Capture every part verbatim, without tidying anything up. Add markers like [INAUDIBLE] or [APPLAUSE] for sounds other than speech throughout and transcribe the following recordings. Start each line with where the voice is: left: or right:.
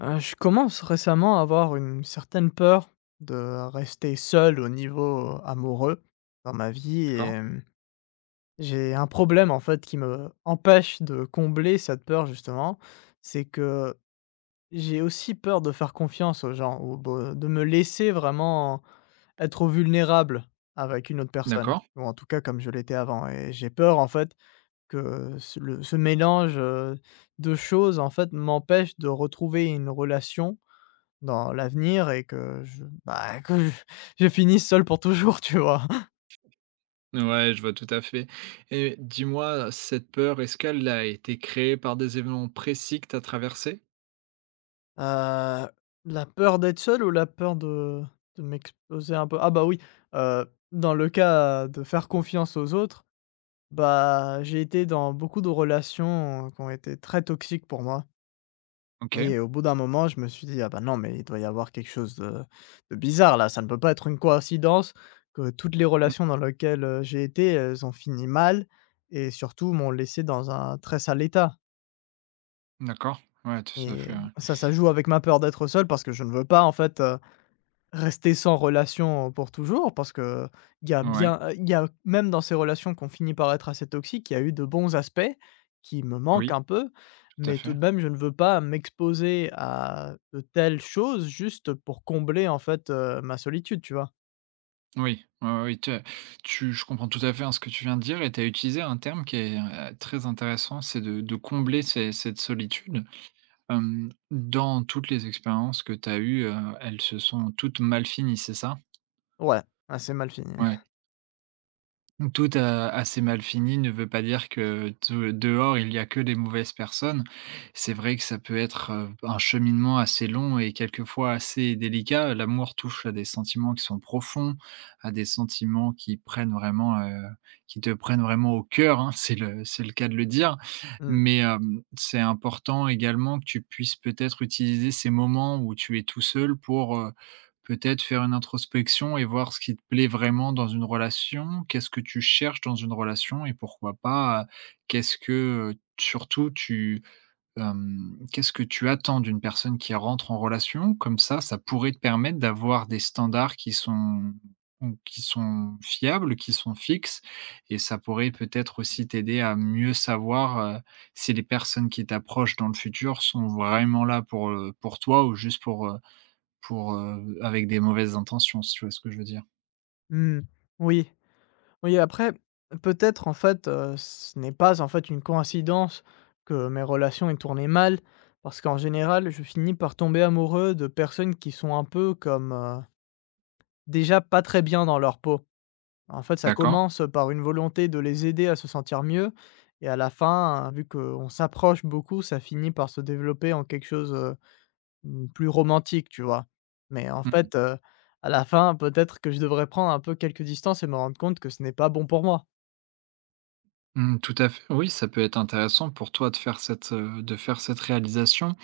left: Heu, je commence récemment à avoir une certaine peur de rester seul au niveau amoureux dans ma vie, et
right: D'accord,
left: hem, j'ai un problème en fait qui me empêche de combler cette peur justement. C'est que j'ai aussi peur de faire confiance aux gens ou de de me laisser vraiment être vulnérable avec une autre personne,
right: d'accord.
left: ou en tout cas comme je l'étais avant, et j'ai peur en fait que ce le ce mélange, heu, de choses en fait m'empêche de retrouver une relation dans l'avenir, et que je bah, que je je finisse seul pour toujours, tu vois?
right: Ouais, je vois tout à fait et dis-moi, cette peur, est-ce qu'elle a été créée par des événements précis que tu as traversés?
left: Heu, la peur d'être seul, ou la peur de de m'exposer un peu? Ah bah oui, heu, dans le cas de faire confiance aux autres, bah, j'ai été dans beaucoup de relations euh, qui ont été très toxiques pour moi.
right: OK.
left: Et au bout d'un moment, je me suis dit: «Ah bah non, mais il doit y avoir quelque chose de de bizarre là, ça ne peut pas être une coïncidence que toutes les
right: Mmh.
left: relations dans lesquelles, heu, j'ai été, elles ont fini mal et surtout m'ont laissé dans un très sale état.»
right: D'accord. Ouais, tout à
left: Et
right: fait,
left: hem,
right: ouais.
left: ça, ça joue avec ma peur d'être seul, parce que je ne veux pas en fait rester sans relation pour toujours, parce que il y a
right: Ouais,
left: bien, il y a même dans ces relations qu'on finit par être assez toxiques, il y a eu de bons aspects qui me manquent
right: oui,
left: un peu,
right: tout à
left: mais
right: fait.
left: tout de même, je ne veux pas m'exposer à de telles choses juste pour combler, en fait, heu, ma solitude, tu vois?
right: Oui, ouais, ouais, oui, tu tu je comprends tout à fait, hein, ce que tu viens de dire et tu as utilisé un terme qui est, heu, très intéressant, c'est de de combler ces cette solitude. Hem, dans toutes les expériences que tu as eues, heu, elles se sont toutes mal finies, c'est ça?
left: Ouais, assez mal fini. [LAUGHS]
right: Ouais. Tout a assez mal fini ne veut pas dire que de dehors, il y a que des mauvaises personnes. C'est vrai que ça peut être, heu, un cheminement assez long et quelquefois assez délicat. L'amour touche à des sentiments qui sont profonds, à des sentiments qui prennent vraiment, heu, qui te prennent vraiment au cœur, hein, [LAUGHS] c'est le c'est le cas de le dire.
left: Mmh.
right: Mais, hem, c'est important également que tu puisses peut-être utiliser ces moments où tu es tout seul pour, heu, peut-être faire une introspection et voir ce qui te plaît vraiment dans une relation. Qu'est-ce que tu cherches dans une relation et pourquoi pas, heu, qu'est-ce que, heu, surtout tu, hem, qu'est-ce que tu attends d'une personne qui rentre en relation? Comme ça, ça pourrait te permettre d'avoir des standards qui sont ou qui sont fiables, qui sont fixes et ça pourrait peut-être aussi t'aider à mieux savoir, heu, si les personnes qui t'approchent dans le futur sont vraiment là pour, heu, pour toi ou juste pour, heu pour, heu, avec des mauvaises intentions, si tu vois ce que je veux dire?
left: Mmh. Oui. Oui, après, peut-être en fait, heu, ce n'est pas en fait une coïncidence que mes relations aient tourné mal, parce qu'en général, je finis par tomber amoureux de personnes qui sont un peu comme, heu, déjà pas très bien dans leur peau. En fait, ça
right: D'accord.
left: commence par une volonté de les aider à se sentir mieux, et à la fin, vu qu'on s'approche beaucoup, ça finit par se développer en quelque chose, heu, mmh, plus romantique, tu vois? Mais en
right: Mmh.
left: fait, heu, à la fin, peut-être que je devrais prendre un peu quelques distances et me rendre compte que ce n'est pas bon pour moi.
right: Mmh, tout à fait. Oui, ça peut être intéressant pour toi de faire cette, heu, de faire cette réalisation.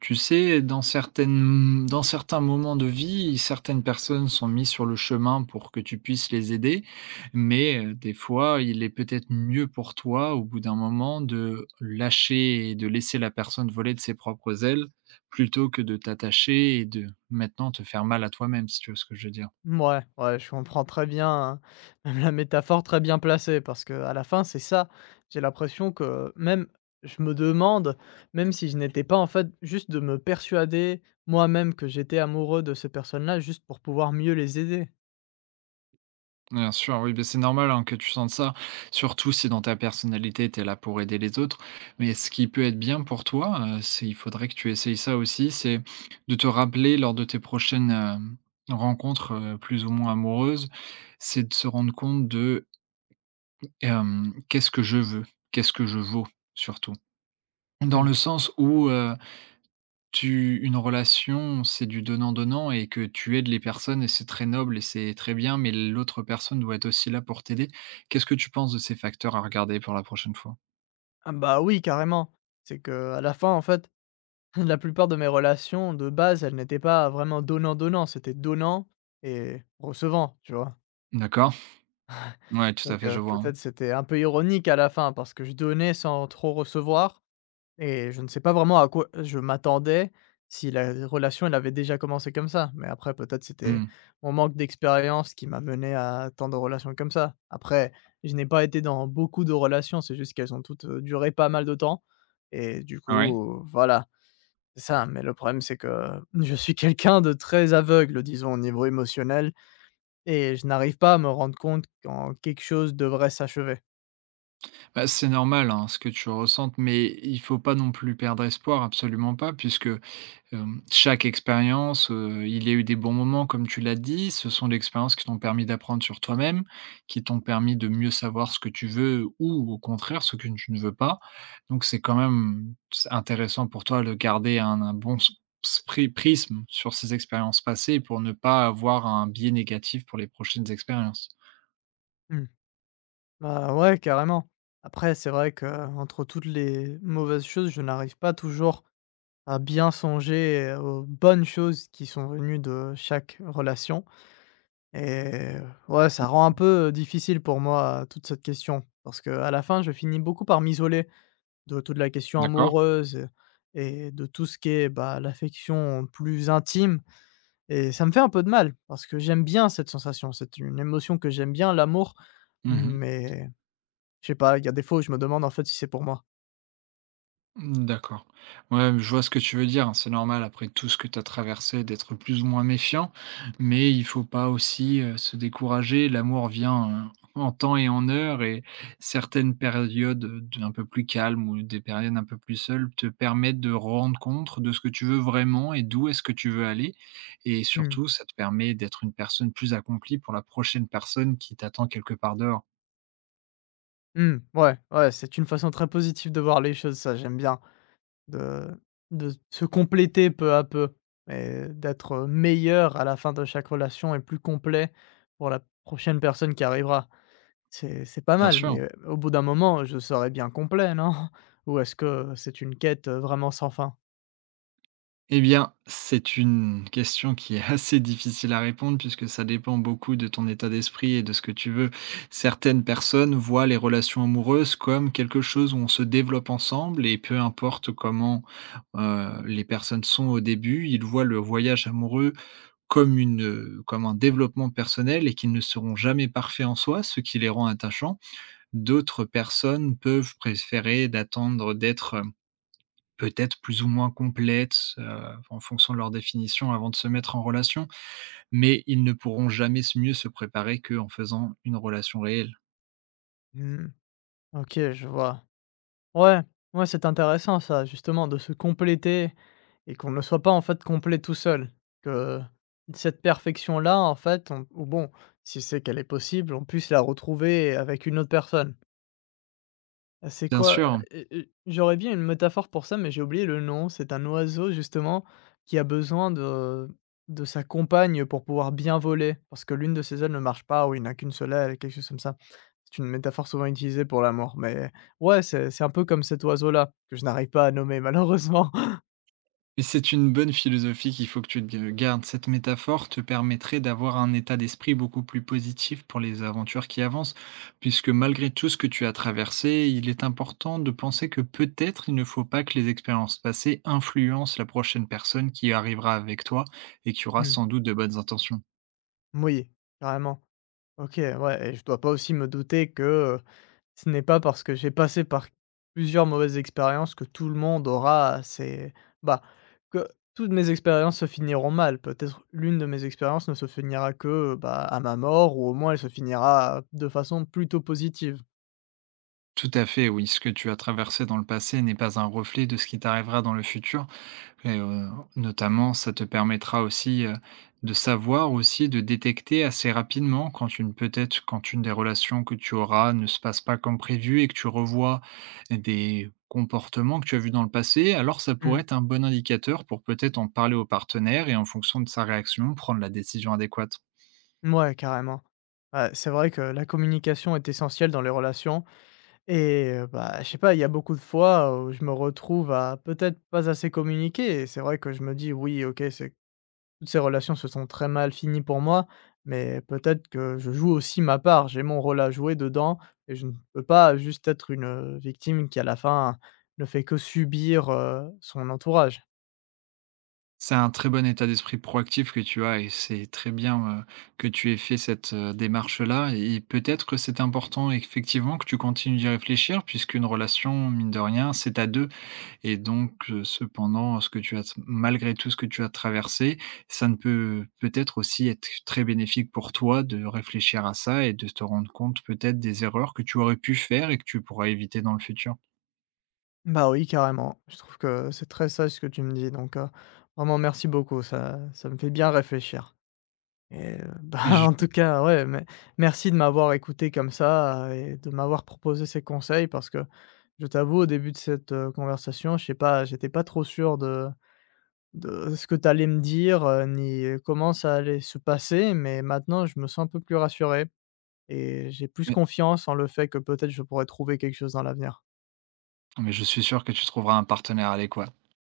right: Tu sais, dans certaines dans certains moments de vie, certaines personnes sont mises sur le chemin pour que tu puisses les aider, mais, heu, des fois, il est peut-être mieux pour toi, au bout d'un moment, de lâcher et de laisser la personne voler de ses propres ailes, plutôt que de t'attacher et de maintenant te faire mal à toi-même, si tu vois ce que je veux dire?
left: Ouais, ouais, je comprends très bien, hein, même la métaphore très bien placée, parce que à la fin, c'est ça. J'ai l'impression que même je me demande même si je n'étais pas en fait juste de me persuader moi-même que j'étais amoureux de ces personnes-là juste pour pouvoir mieux les aider.
right: Bien sûr, oui, beh, c'est normal, hein, que tu sentes ça, surtout si dans ta personnalité, tu es là pour aider les autres. Mais ce qui peut être bien pour toi, heu, c'est il faudrait que tu essayes ça aussi, c'est de te rappeler lors de tes prochaines, hem, rencontres, heu, plus ou moins amoureuses, c'est de se rendre compte de, hem: «Qu'est-ce que je veux? Qu'est-ce que je vaux?» surtout. Dans
left: Mmh.
right: le sens où, euh, tu une relation, c'est du donnant-donnant et que tu aides les personnes et c'est très noble et c'est très bien, mais l'autre personne doit être aussi là pour t'aider. Qu'est-ce que tu penses de ces facteurs à regarder pour la prochaine fois?
left: Ah bah oui, carrément. C'est que à la fin, en fait, [LAUGHS] la plupart de mes relations de base, elles n'étaient pas vraiment donnant-donnant, c'était donnant et recevant, tu vois?
right: D'accord. Ouais, tout
left: Donc,
right: à fait,
left: heu,
right: je vois, hein.
left: peut-être c'était un peu ironique à la fin parce que je donnais sans trop recevoir, et je ne sais pas vraiment à quoi je m'attendais, si la relation, elle avait déjà commencé comme ça. Mais après, peut-être, c'était
right: Mmh.
left: mon manque d'expérience qui m'a mené à tant de relations comme ça. Après, je n'ai pas été dans beaucoup de relations, c'est juste qu'elles ont toutes, heu, duré pas mal de temps, et du
right: Ouais.
left: coup, voilà, c'est ça. Mais le problème, c'est que [LAUGHS] je suis quelqu'un de très aveugle, disons, au niveau émotionnel, et je n'arrive pas à me rendre compte quand quelque chose devrait s'achever.
right: Bah, c'est normal, hein, ce que tu ressentes, mais il faut pas non plus perdre espoir, absolument pas, puisque Hem, chaque expérience, heu, il y a eu des bons moments comme tu l'as dit, ce sont des expériences qui t'ont permis d'apprendre sur toi-même, qui t'ont permis de mieux savoir ce que tu veux ou au contraire ce que tu ne veux pas. Donc c'est quand même c'est intéressant pour toi de garder un un bon s spri prisme sur ces expériences passées pour ne pas avoir un biais négatif pour les prochaines expériences.
left: Mmh. Bah ouais, carrément. Après, c'est vrai que entre toutes les mauvaises choses, je n'arrive pas toujours à bien songer aux bonnes choses qui sont venues de chaque relation, et ouais, ça rend un peu difficile pour moi euh, toute cette question, parce que à la fin, je finis beaucoup par m'isoler de toute la question
right: D'accord.
left: amoureuse et de tout ce qui est, bah, l'affection plus intime, et ça me fait un peu de mal parce que j'aime bien cette sensation. C'est une émotion que j'aime bien, l'amour,
right: Mmh.
left: mais je sais pas, il y a des fois où je me demande en fait si c'est pour moi.
right: Mmh, d'accord. Ouais, je vois ce que tu veux dire, hein. C'est normal après tout ce que tu as traversé d'être plus ou moins méfiant, mais il faut pas aussi, heu, se décourager. L'amour vient, heu, en temps et en heure et certaines périodes, heu, d'un peu plus calmes ou des périodes un peu plus seules te permettent de rendre compte de ce que tu veux vraiment et d'où est-ce que tu veux aller et
left: Mmh.
right: surtout ça te permet d'être une personne plus accomplie pour la prochaine personne qui t'attend quelque part dehors.
left: Mmh. Ouais, ouais, c'est une façon très positive de voir les choses, ça, j'aime bien. De de se compléter peu à peu et d'être meilleur à la fin de chaque relation, et plus complet pour la prochaine personne qui arrivera. C'est c'est pas
right: Bien
left: mal,
right: sûr.
left: mais, au bout d'un moment, je serai bien complet, non? Ou est-ce que c'est une quête, heu, vraiment sans fin?
right: Eh bien, c'est une question qui est assez difficile à répondre puisque ça dépend beaucoup de ton état d'esprit et de ce que tu veux. Certaines personnes voient les relations amoureuses comme quelque chose où on se développe ensemble et peu importe comment euh, les personnes sont au début, ils voient le voyage amoureux comme, une, euh, comme un développement personnel et qu'ils ne seront jamais parfaits en soi, ce qui les rend attachants. D'autres personnes peuvent préférer d'attendre d'être euh, peut-être plus ou moins complètes, heu, en fonction de leur définition avant de se mettre en relation, mais ils ne pourront jamais s mieux se préparer qu'en faisant une relation réelle.
left: Mmh. OK, je vois. Ouais, ouais, c'est intéressant ça, justement, de se compléter et qu'on ne soit pas en fait complet tout seul. Que cette perfection-là, en fait, on- ou bon, si c'est qu'elle est possible, on puisse la retrouver avec une autre personne. Ah, c'est
right: Bien
left: quoi?
right: sûr,
left: Heu heu, j'aurais bien une métaphore pour ça, mais j'ai oublié le nom. C'est un oiseau justement qui a besoin de de sa compagne pour pouvoir bien voler, parce que l'une de ses ailes ne marche pas, ou il n'a qu'une seule aile, quelque chose comme ça. C'est une métaphore souvent utilisée pour l'amour, mais ouais, c'est c'est un peu comme cet oiseau-là, que je n'arrive pas à nommer malheureusement. [LAUGHS]
right: mais c'est une bonne philosophie qu'il faut que tu te gardes. Cette métaphore te permettrait d'avoir un état d'esprit beaucoup plus positif pour les aventures qui avancent, puisque malgré tout ce que tu as traversé, il est important de penser que peut-être il ne faut pas que les expériences passées influencent la prochaine personne qui arrivera avec toi et qui aura
left: Mmh,
right: sans doute de bonnes intentions.
left: moui, carrément. OK, ouais, et je dois pas aussi me douter que ce n'est pas parce que j'ai passé par plusieurs mauvaises expériences que tout le monde aura ses bah, que toutes mes expériences se finiront mal. Peut-être l'une de mes expériences ne se finira que, bah, à ma mort, ou au moins elle se finira de façon plutôt positive.
right: Tout à fait, oui. Ce que tu as traversé dans le passé n'est pas un reflet de ce qui t'arrivera dans le futur. Et, euh, notamment, ça te permettra aussi euh, de savoir aussi, de détecter assez rapidement quand une peut-être quand une des relations que tu auras ne se passe pas comme prévu et que tu revois des comportements que tu as vus dans le passé, alors ça pourrait
left: Mmh,
right: être un bon indicateur pour peut-être en parler au partenaire et en fonction de sa réaction, prendre la décision adéquate.
left: mouais, carrément. Ouais, c'est vrai que la communication est essentielle dans les relations, et heu, bah, je sais pas, il y a beaucoup de fois où je me retrouve à peut-être pas assez communiquer, et c'est vrai que je me dis: «Oui, OK, c'est.» Toutes ces relations se sont très mal finies pour moi, mais peut-être que je joue aussi ma part. J'ai mon rôle à jouer dedans, et je ne peux pas juste être une, heu, victime qui à la fin ne fait que subir, heu, son entourage.
right: C'est un très bon état d'esprit proactif que tu as et c'est très bien, heu, que tu aies fait cette, heu, démarche-là et peut-être que c'est important effectivement que tu continues d'y réfléchir puisqu'une relation, mine de rien, c'est à deux. Et donc heu, cependant, ce que tu as malgré tout ce que tu as traversé, ça ne peut peut-être aussi être très bénéfique pour toi de réfléchir à ça et de te rendre compte peut-être des erreurs que tu aurais pu faire et que tu pourras éviter dans le futur.
left: Bah oui, carrément. Je trouve que c'est très sage ce que tu me dis, donc, heu, vraiment merci beaucoup. Ça ça me fait bien réfléchir et heu, [LAUGHS] bah,
right: Mais je
left: en tout cas, ouais, mais merci de m'avoir écouté comme ça, euh, et de m'avoir proposé ces conseils, parce que je t'avoue au début de cette, heu, conversation, je sais pas, j'étais pas trop sûr de De ce que tu allais me dire, heu, ni euh, comment ça allait se passer, mais maintenant je me sens un peu plus rassuré, et j'ai plus
right: mais
left: confiance en le fait que peut-être je pourrais trouver quelque chose dans l'avenir.
right: mais je suis sûr que tu trouveras un partenaire adéquat.